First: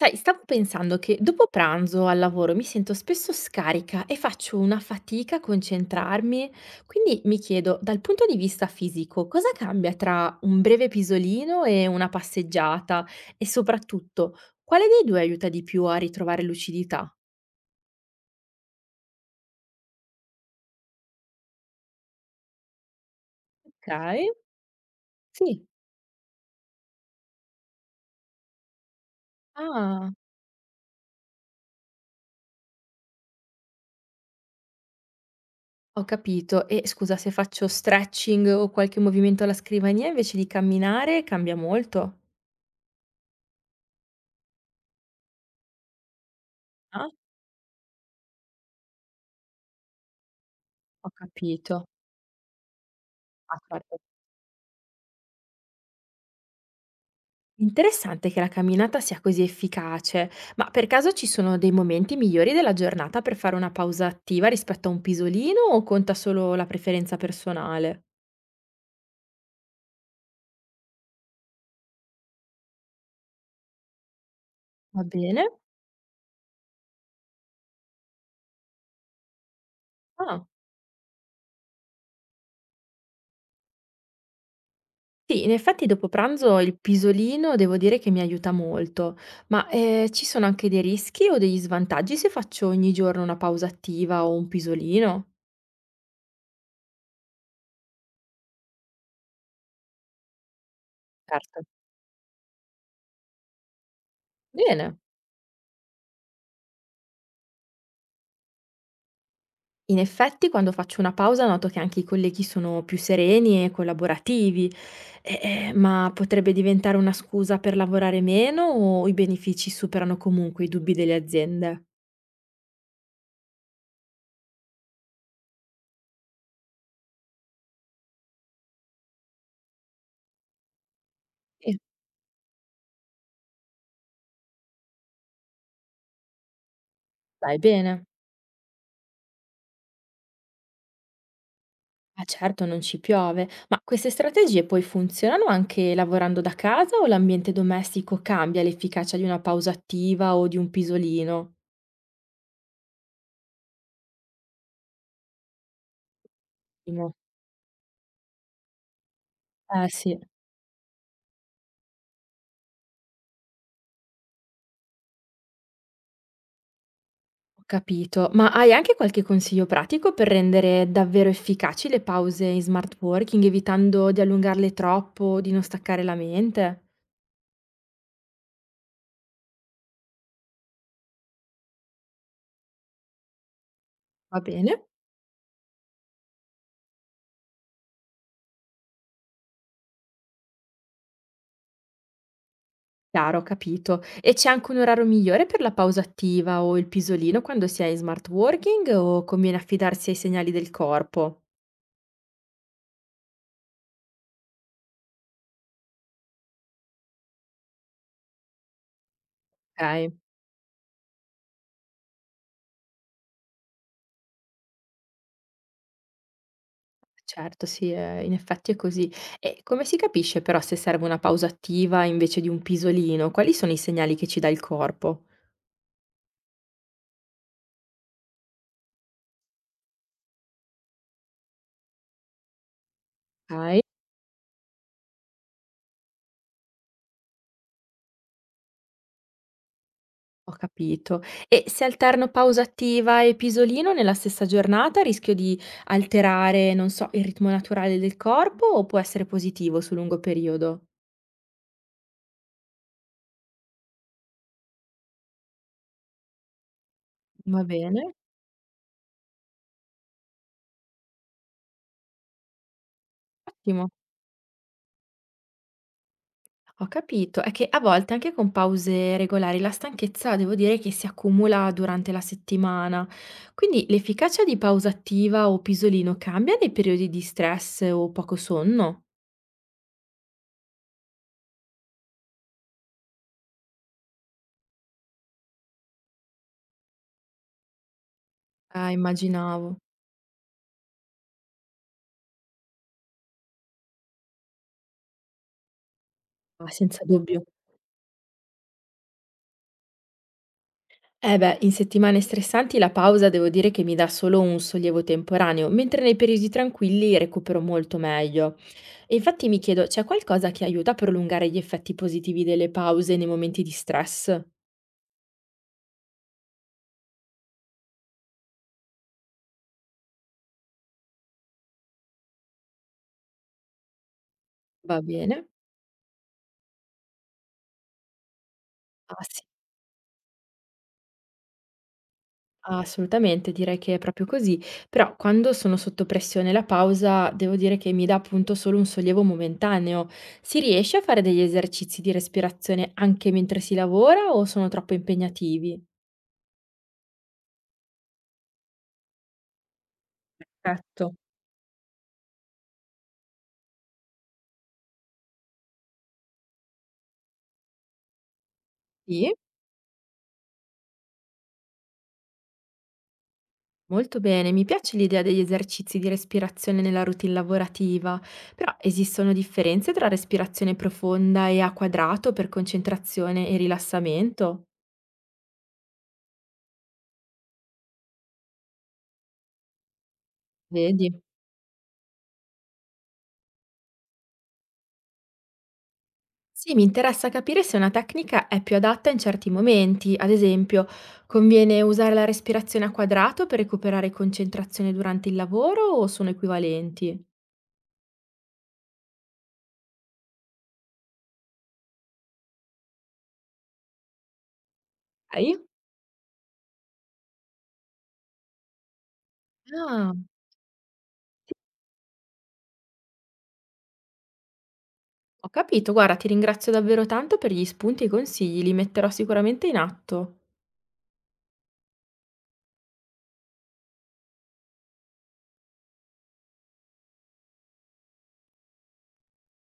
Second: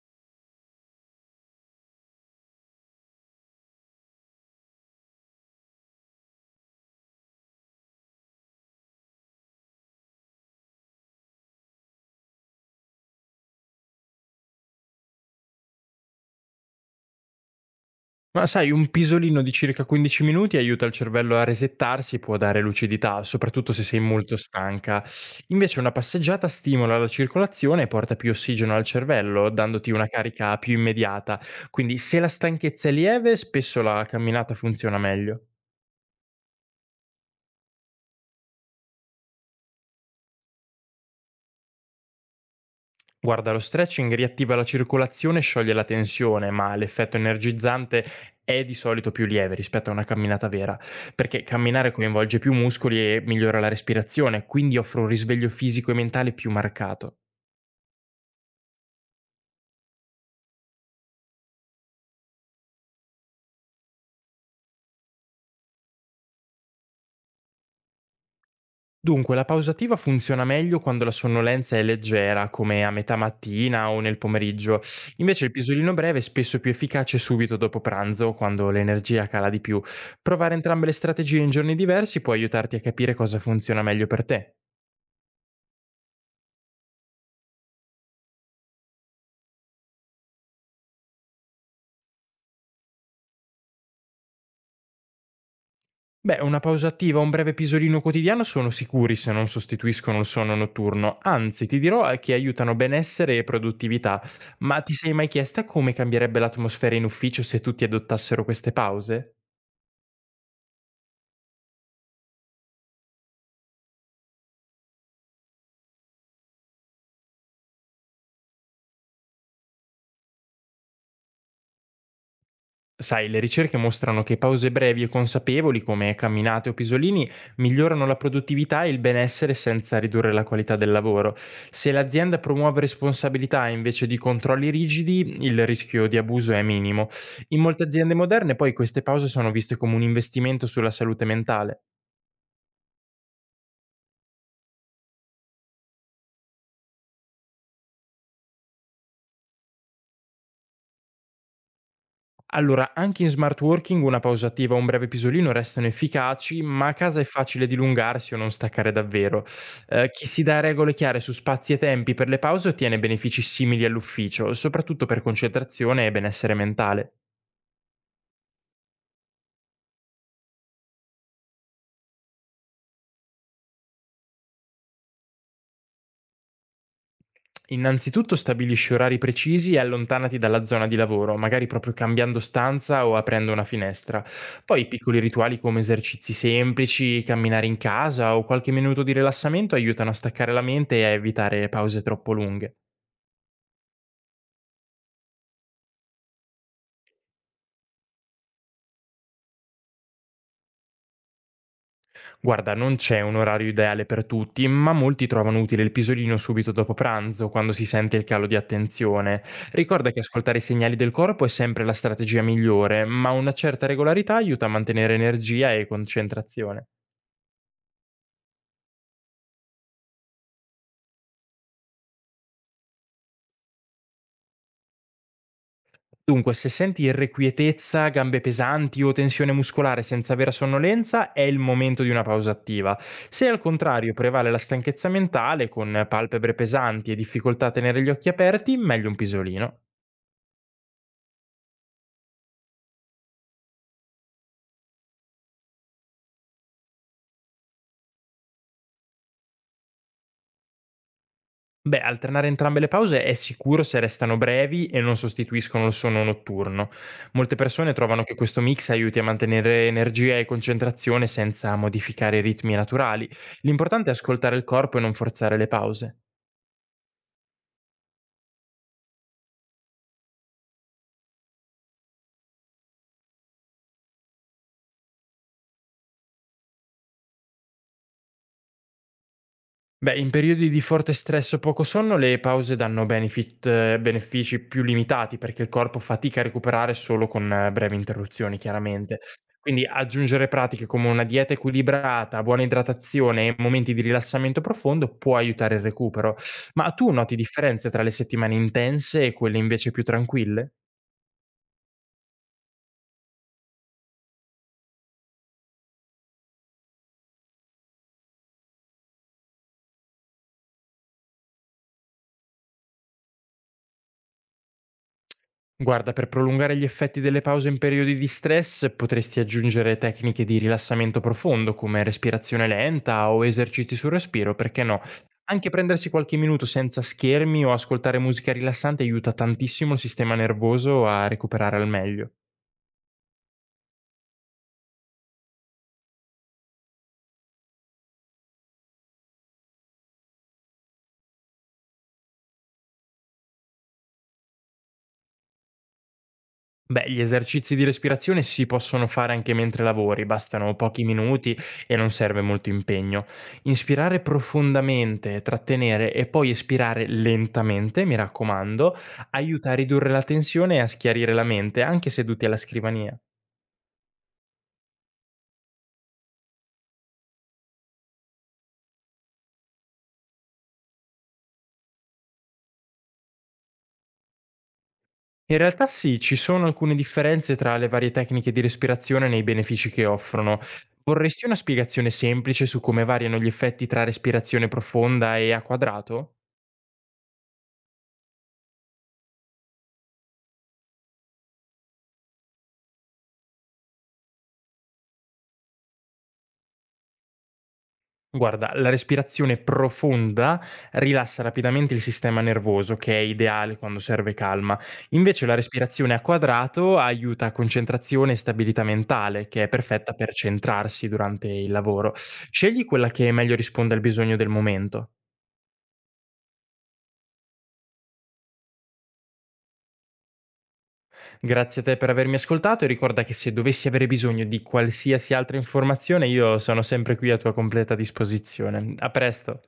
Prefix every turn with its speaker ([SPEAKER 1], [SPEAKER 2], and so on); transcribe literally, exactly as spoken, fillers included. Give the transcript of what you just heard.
[SPEAKER 1] Sai, stavo pensando che dopo pranzo al lavoro mi sento spesso scarica e faccio una fatica a concentrarmi, quindi mi chiedo, dal punto di vista fisico, cosa cambia tra un breve pisolino e una passeggiata? E soprattutto, quale dei due aiuta di più a ritrovare lucidità?
[SPEAKER 2] Ma sai, un pisolino di circa quindici minuti aiuta il cervello a resettarsi e può dare lucidità, soprattutto se
[SPEAKER 1] Ok,
[SPEAKER 2] sei molto stanca.
[SPEAKER 1] sì.
[SPEAKER 2] Invece una passeggiata stimola la circolazione e porta più ossigeno al cervello, dandoti una
[SPEAKER 1] Ah,
[SPEAKER 2] carica più immediata. Quindi se la stanchezza è lieve, spesso la camminata funziona meglio.
[SPEAKER 1] ho capito. E scusa, se faccio stretching o qualche movimento alla scrivania invece di camminare, cambia molto?
[SPEAKER 2] Guarda, lo stretching riattiva la circolazione e scioglie la tensione, ma
[SPEAKER 1] Ah,
[SPEAKER 2] l'effetto energizzante è di solito più lieve rispetto a una camminata vera,
[SPEAKER 1] ho
[SPEAKER 2] perché
[SPEAKER 1] capito.
[SPEAKER 2] camminare coinvolge più muscoli e
[SPEAKER 1] Ah,
[SPEAKER 2] migliora la
[SPEAKER 1] certo.
[SPEAKER 2] respirazione, quindi offre un risveglio fisico e mentale più marcato.
[SPEAKER 1] Interessante che la camminata sia così efficace, ma per caso ci sono dei momenti migliori della giornata per fare una pausa attiva rispetto a un pisolino o conta solo la preferenza personale?
[SPEAKER 2] Dunque, la pausativa funziona meglio quando la sonnolenza è leggera, come a metà mattina o nel pomeriggio.
[SPEAKER 1] Va
[SPEAKER 2] Invece
[SPEAKER 1] bene?
[SPEAKER 2] il pisolino breve è spesso più efficace subito dopo pranzo, quando l'energia cala di più.
[SPEAKER 1] Ah,
[SPEAKER 2] Provare entrambe le strategie in giorni diversi può aiutarti a capire cosa funziona meglio per te.
[SPEAKER 1] sì, in effetti dopo pranzo il pisolino devo dire che mi aiuta molto, ma eh, ci sono anche dei rischi o degli svantaggi se faccio ogni giorno una pausa attiva o un pisolino?
[SPEAKER 2] Beh, una pausa attiva o un breve pisolino quotidiano sono sicuri se non sostituiscono il sonno notturno,
[SPEAKER 1] Certo.
[SPEAKER 2] anzi ti dirò eh, che aiutano benessere e produttività, ma ti
[SPEAKER 1] Bene.
[SPEAKER 2] sei mai chiesta come cambierebbe l'atmosfera in ufficio se tutti adottassero queste pause?
[SPEAKER 1] In effetti, quando faccio una pausa noto che anche i colleghi sono più sereni e collaborativi. Eh, eh, ma potrebbe diventare una scusa per lavorare meno o i benefici superano comunque i dubbi delle aziende?
[SPEAKER 2] Sai, le ricerche mostrano che pause brevi e consapevoli, come camminate o pisolini, migliorano la produttività e il benessere senza ridurre la qualità del lavoro.
[SPEAKER 1] Sì.
[SPEAKER 2] Se l'azienda promuove responsabilità invece di controlli rigidi, il rischio di abuso è minimo.
[SPEAKER 1] Sai
[SPEAKER 2] In molte
[SPEAKER 1] bene,
[SPEAKER 2] aziende moderne poi queste pause sono viste come un investimento sulla salute mentale.
[SPEAKER 1] ma certo non ci piove, ma queste strategie poi funzionano anche lavorando da casa o l'ambiente domestico cambia l'efficacia di una pausa attiva o di un pisolino?
[SPEAKER 2] Allora, anche in smart working una pausa attiva o un breve pisolino restano efficaci, ma a
[SPEAKER 1] Ottimo.
[SPEAKER 2] casa è facile dilungarsi o non staccare davvero.
[SPEAKER 1] Eh
[SPEAKER 2] Eh,
[SPEAKER 1] sì.
[SPEAKER 2] chi si dà regole chiare su spazi e tempi per le pause ottiene benefici simili all'ufficio, soprattutto per concentrazione e benessere mentale.
[SPEAKER 1] Ho capito, ma hai anche qualche consiglio pratico per rendere davvero efficaci le pause in smart working, evitando di allungarle troppo o di non staccare la mente?
[SPEAKER 2] Innanzitutto stabilisci orari precisi e allontanati dalla zona di lavoro, magari proprio cambiando stanza o aprendo una finestra.
[SPEAKER 1] Va bene?
[SPEAKER 2] Poi piccoli rituali come esercizi semplici, camminare in casa o qualche minuto di rilassamento aiutano a staccare la mente e a evitare pause troppo lunghe.
[SPEAKER 1] Chiaro, ho capito. E c'è anche un orario migliore per la pausa attiva o il pisolino quando si è in smart working o conviene affidarsi ai segnali del corpo?
[SPEAKER 2] Guarda, non c'è un orario ideale per tutti, ma molti trovano utile il pisolino subito dopo pranzo, quando si sente il calo di attenzione. Ricorda
[SPEAKER 1] Ok,
[SPEAKER 2] che ascoltare i segnali del corpo è sempre la strategia migliore, ma una certa regolarità aiuta a mantenere energia e concentrazione.
[SPEAKER 1] certo, sì, eh, in effetti è così. E come si capisce però se serve una pausa attiva invece di un pisolino? Quali sono i segnali che ci dà il corpo?
[SPEAKER 2] Dunque, se senti irrequietezza, gambe pesanti o tensione muscolare senza vera sonnolenza, è il momento di una pausa attiva. Se al
[SPEAKER 1] Ok.
[SPEAKER 2] contrario prevale la stanchezza mentale, con palpebre pesanti e difficoltà a tenere gli occhi aperti, meglio un pisolino.
[SPEAKER 1] Ho capito. E se alterno pausa attiva e pisolino nella stessa giornata, rischio di alterare, non so, il ritmo naturale del corpo o può essere positivo su lungo periodo?
[SPEAKER 2] Beh, alternare entrambe le pause è sicuro se restano brevi e non sostituiscono il sonno notturno. Molte
[SPEAKER 1] Va
[SPEAKER 2] persone
[SPEAKER 1] bene?
[SPEAKER 2] trovano che questo mix aiuti a mantenere energia e concentrazione senza modificare i ritmi naturali.
[SPEAKER 1] Ottimo.
[SPEAKER 2] L'importante è ascoltare il corpo e non forzare le pause.
[SPEAKER 1] Ho capito. È che a volte anche con pause regolari la stanchezza devo dire che si accumula durante la settimana. Quindi l'efficacia di pausa attiva o pisolino cambia nei periodi di stress o poco sonno?
[SPEAKER 2] Beh, in periodi di forte stress o poco sonno le pause danno benefit eh, benefici più limitati perché il corpo fatica a recuperare solo con eh, brevi interruzioni,
[SPEAKER 1] Ah,
[SPEAKER 2] chiaramente.
[SPEAKER 1] immaginavo.
[SPEAKER 2] Quindi aggiungere pratiche come una dieta equilibrata, buona idratazione e momenti di rilassamento profondo può aiutare il recupero.
[SPEAKER 1] Ah,
[SPEAKER 2] Ma
[SPEAKER 1] senza
[SPEAKER 2] tu noti
[SPEAKER 1] dubbio.
[SPEAKER 2] differenze tra le settimane intense e quelle invece più tranquille?
[SPEAKER 1] Eh beh, in settimane stressanti la pausa devo dire che mi dà solo un sollievo temporaneo, mentre nei periodi tranquilli recupero molto meglio. E infatti mi chiedo, c'è qualcosa che aiuta a prolungare gli effetti positivi delle pause nei momenti di stress?
[SPEAKER 2] Guarda, per prolungare gli effetti delle pause in periodi di stress potresti aggiungere tecniche di rilassamento profondo come respirazione lenta o esercizi sul respiro, perché
[SPEAKER 1] Va
[SPEAKER 2] no?
[SPEAKER 1] bene?
[SPEAKER 2] Anche prendersi qualche minuto senza schermi o ascoltare musica rilassante
[SPEAKER 1] Ah
[SPEAKER 2] aiuta
[SPEAKER 1] sì,
[SPEAKER 2] tantissimo il sistema nervoso a recuperare al meglio.
[SPEAKER 1] assolutamente, direi che è proprio così. Però quando sono sotto pressione la pausa, devo dire che mi dà appunto solo un sollievo momentaneo. Si riesce a fare degli esercizi di respirazione anche mentre si lavora o sono troppo impegnativi?
[SPEAKER 2] Beh, gli esercizi di respirazione si possono fare anche mentre lavori, bastano pochi
[SPEAKER 1] Certo.
[SPEAKER 2] minuti e non serve molto impegno. Inspirare profondamente, trattenere e poi espirare lentamente, mi raccomando,
[SPEAKER 1] Sì?
[SPEAKER 2] aiuta a ridurre la tensione e a schiarire la mente, anche seduti alla scrivania.
[SPEAKER 1] Molto bene, mi piace l'idea degli esercizi di respirazione nella routine lavorativa, però esistono differenze tra respirazione profonda e a quadrato per concentrazione e rilassamento?
[SPEAKER 2] In realtà sì, ci sono alcune differenze tra le varie tecniche di respirazione nei benefici che offrono.
[SPEAKER 1] Vedi?
[SPEAKER 2] Vorresti una spiegazione semplice su come variano gli effetti tra respirazione profonda e a quadrato?
[SPEAKER 1] Sì, mi interessa capire se una tecnica è più adatta in certi momenti, ad esempio, conviene usare la respirazione a quadrato per recuperare concentrazione durante il lavoro o sono equivalenti?
[SPEAKER 2] Guarda, la respirazione profonda rilassa rapidamente il sistema nervoso, che è ideale quando serve calma. Invece la
[SPEAKER 1] Sai?
[SPEAKER 2] respirazione a quadrato aiuta a concentrazione e stabilità mentale, che è
[SPEAKER 1] Ah,
[SPEAKER 2] perfetta per centrarsi durante il lavoro. Scegli quella che meglio risponde al bisogno del momento.
[SPEAKER 1] ho capito, guarda, ti ringrazio davvero tanto per gli spunti e i consigli, li metterò sicuramente in atto.
[SPEAKER 2] Grazie a te per avermi ascoltato e ricorda che se dovessi avere bisogno di qualsiasi altra informazione, io sono sempre qui a tua completa disposizione. A presto.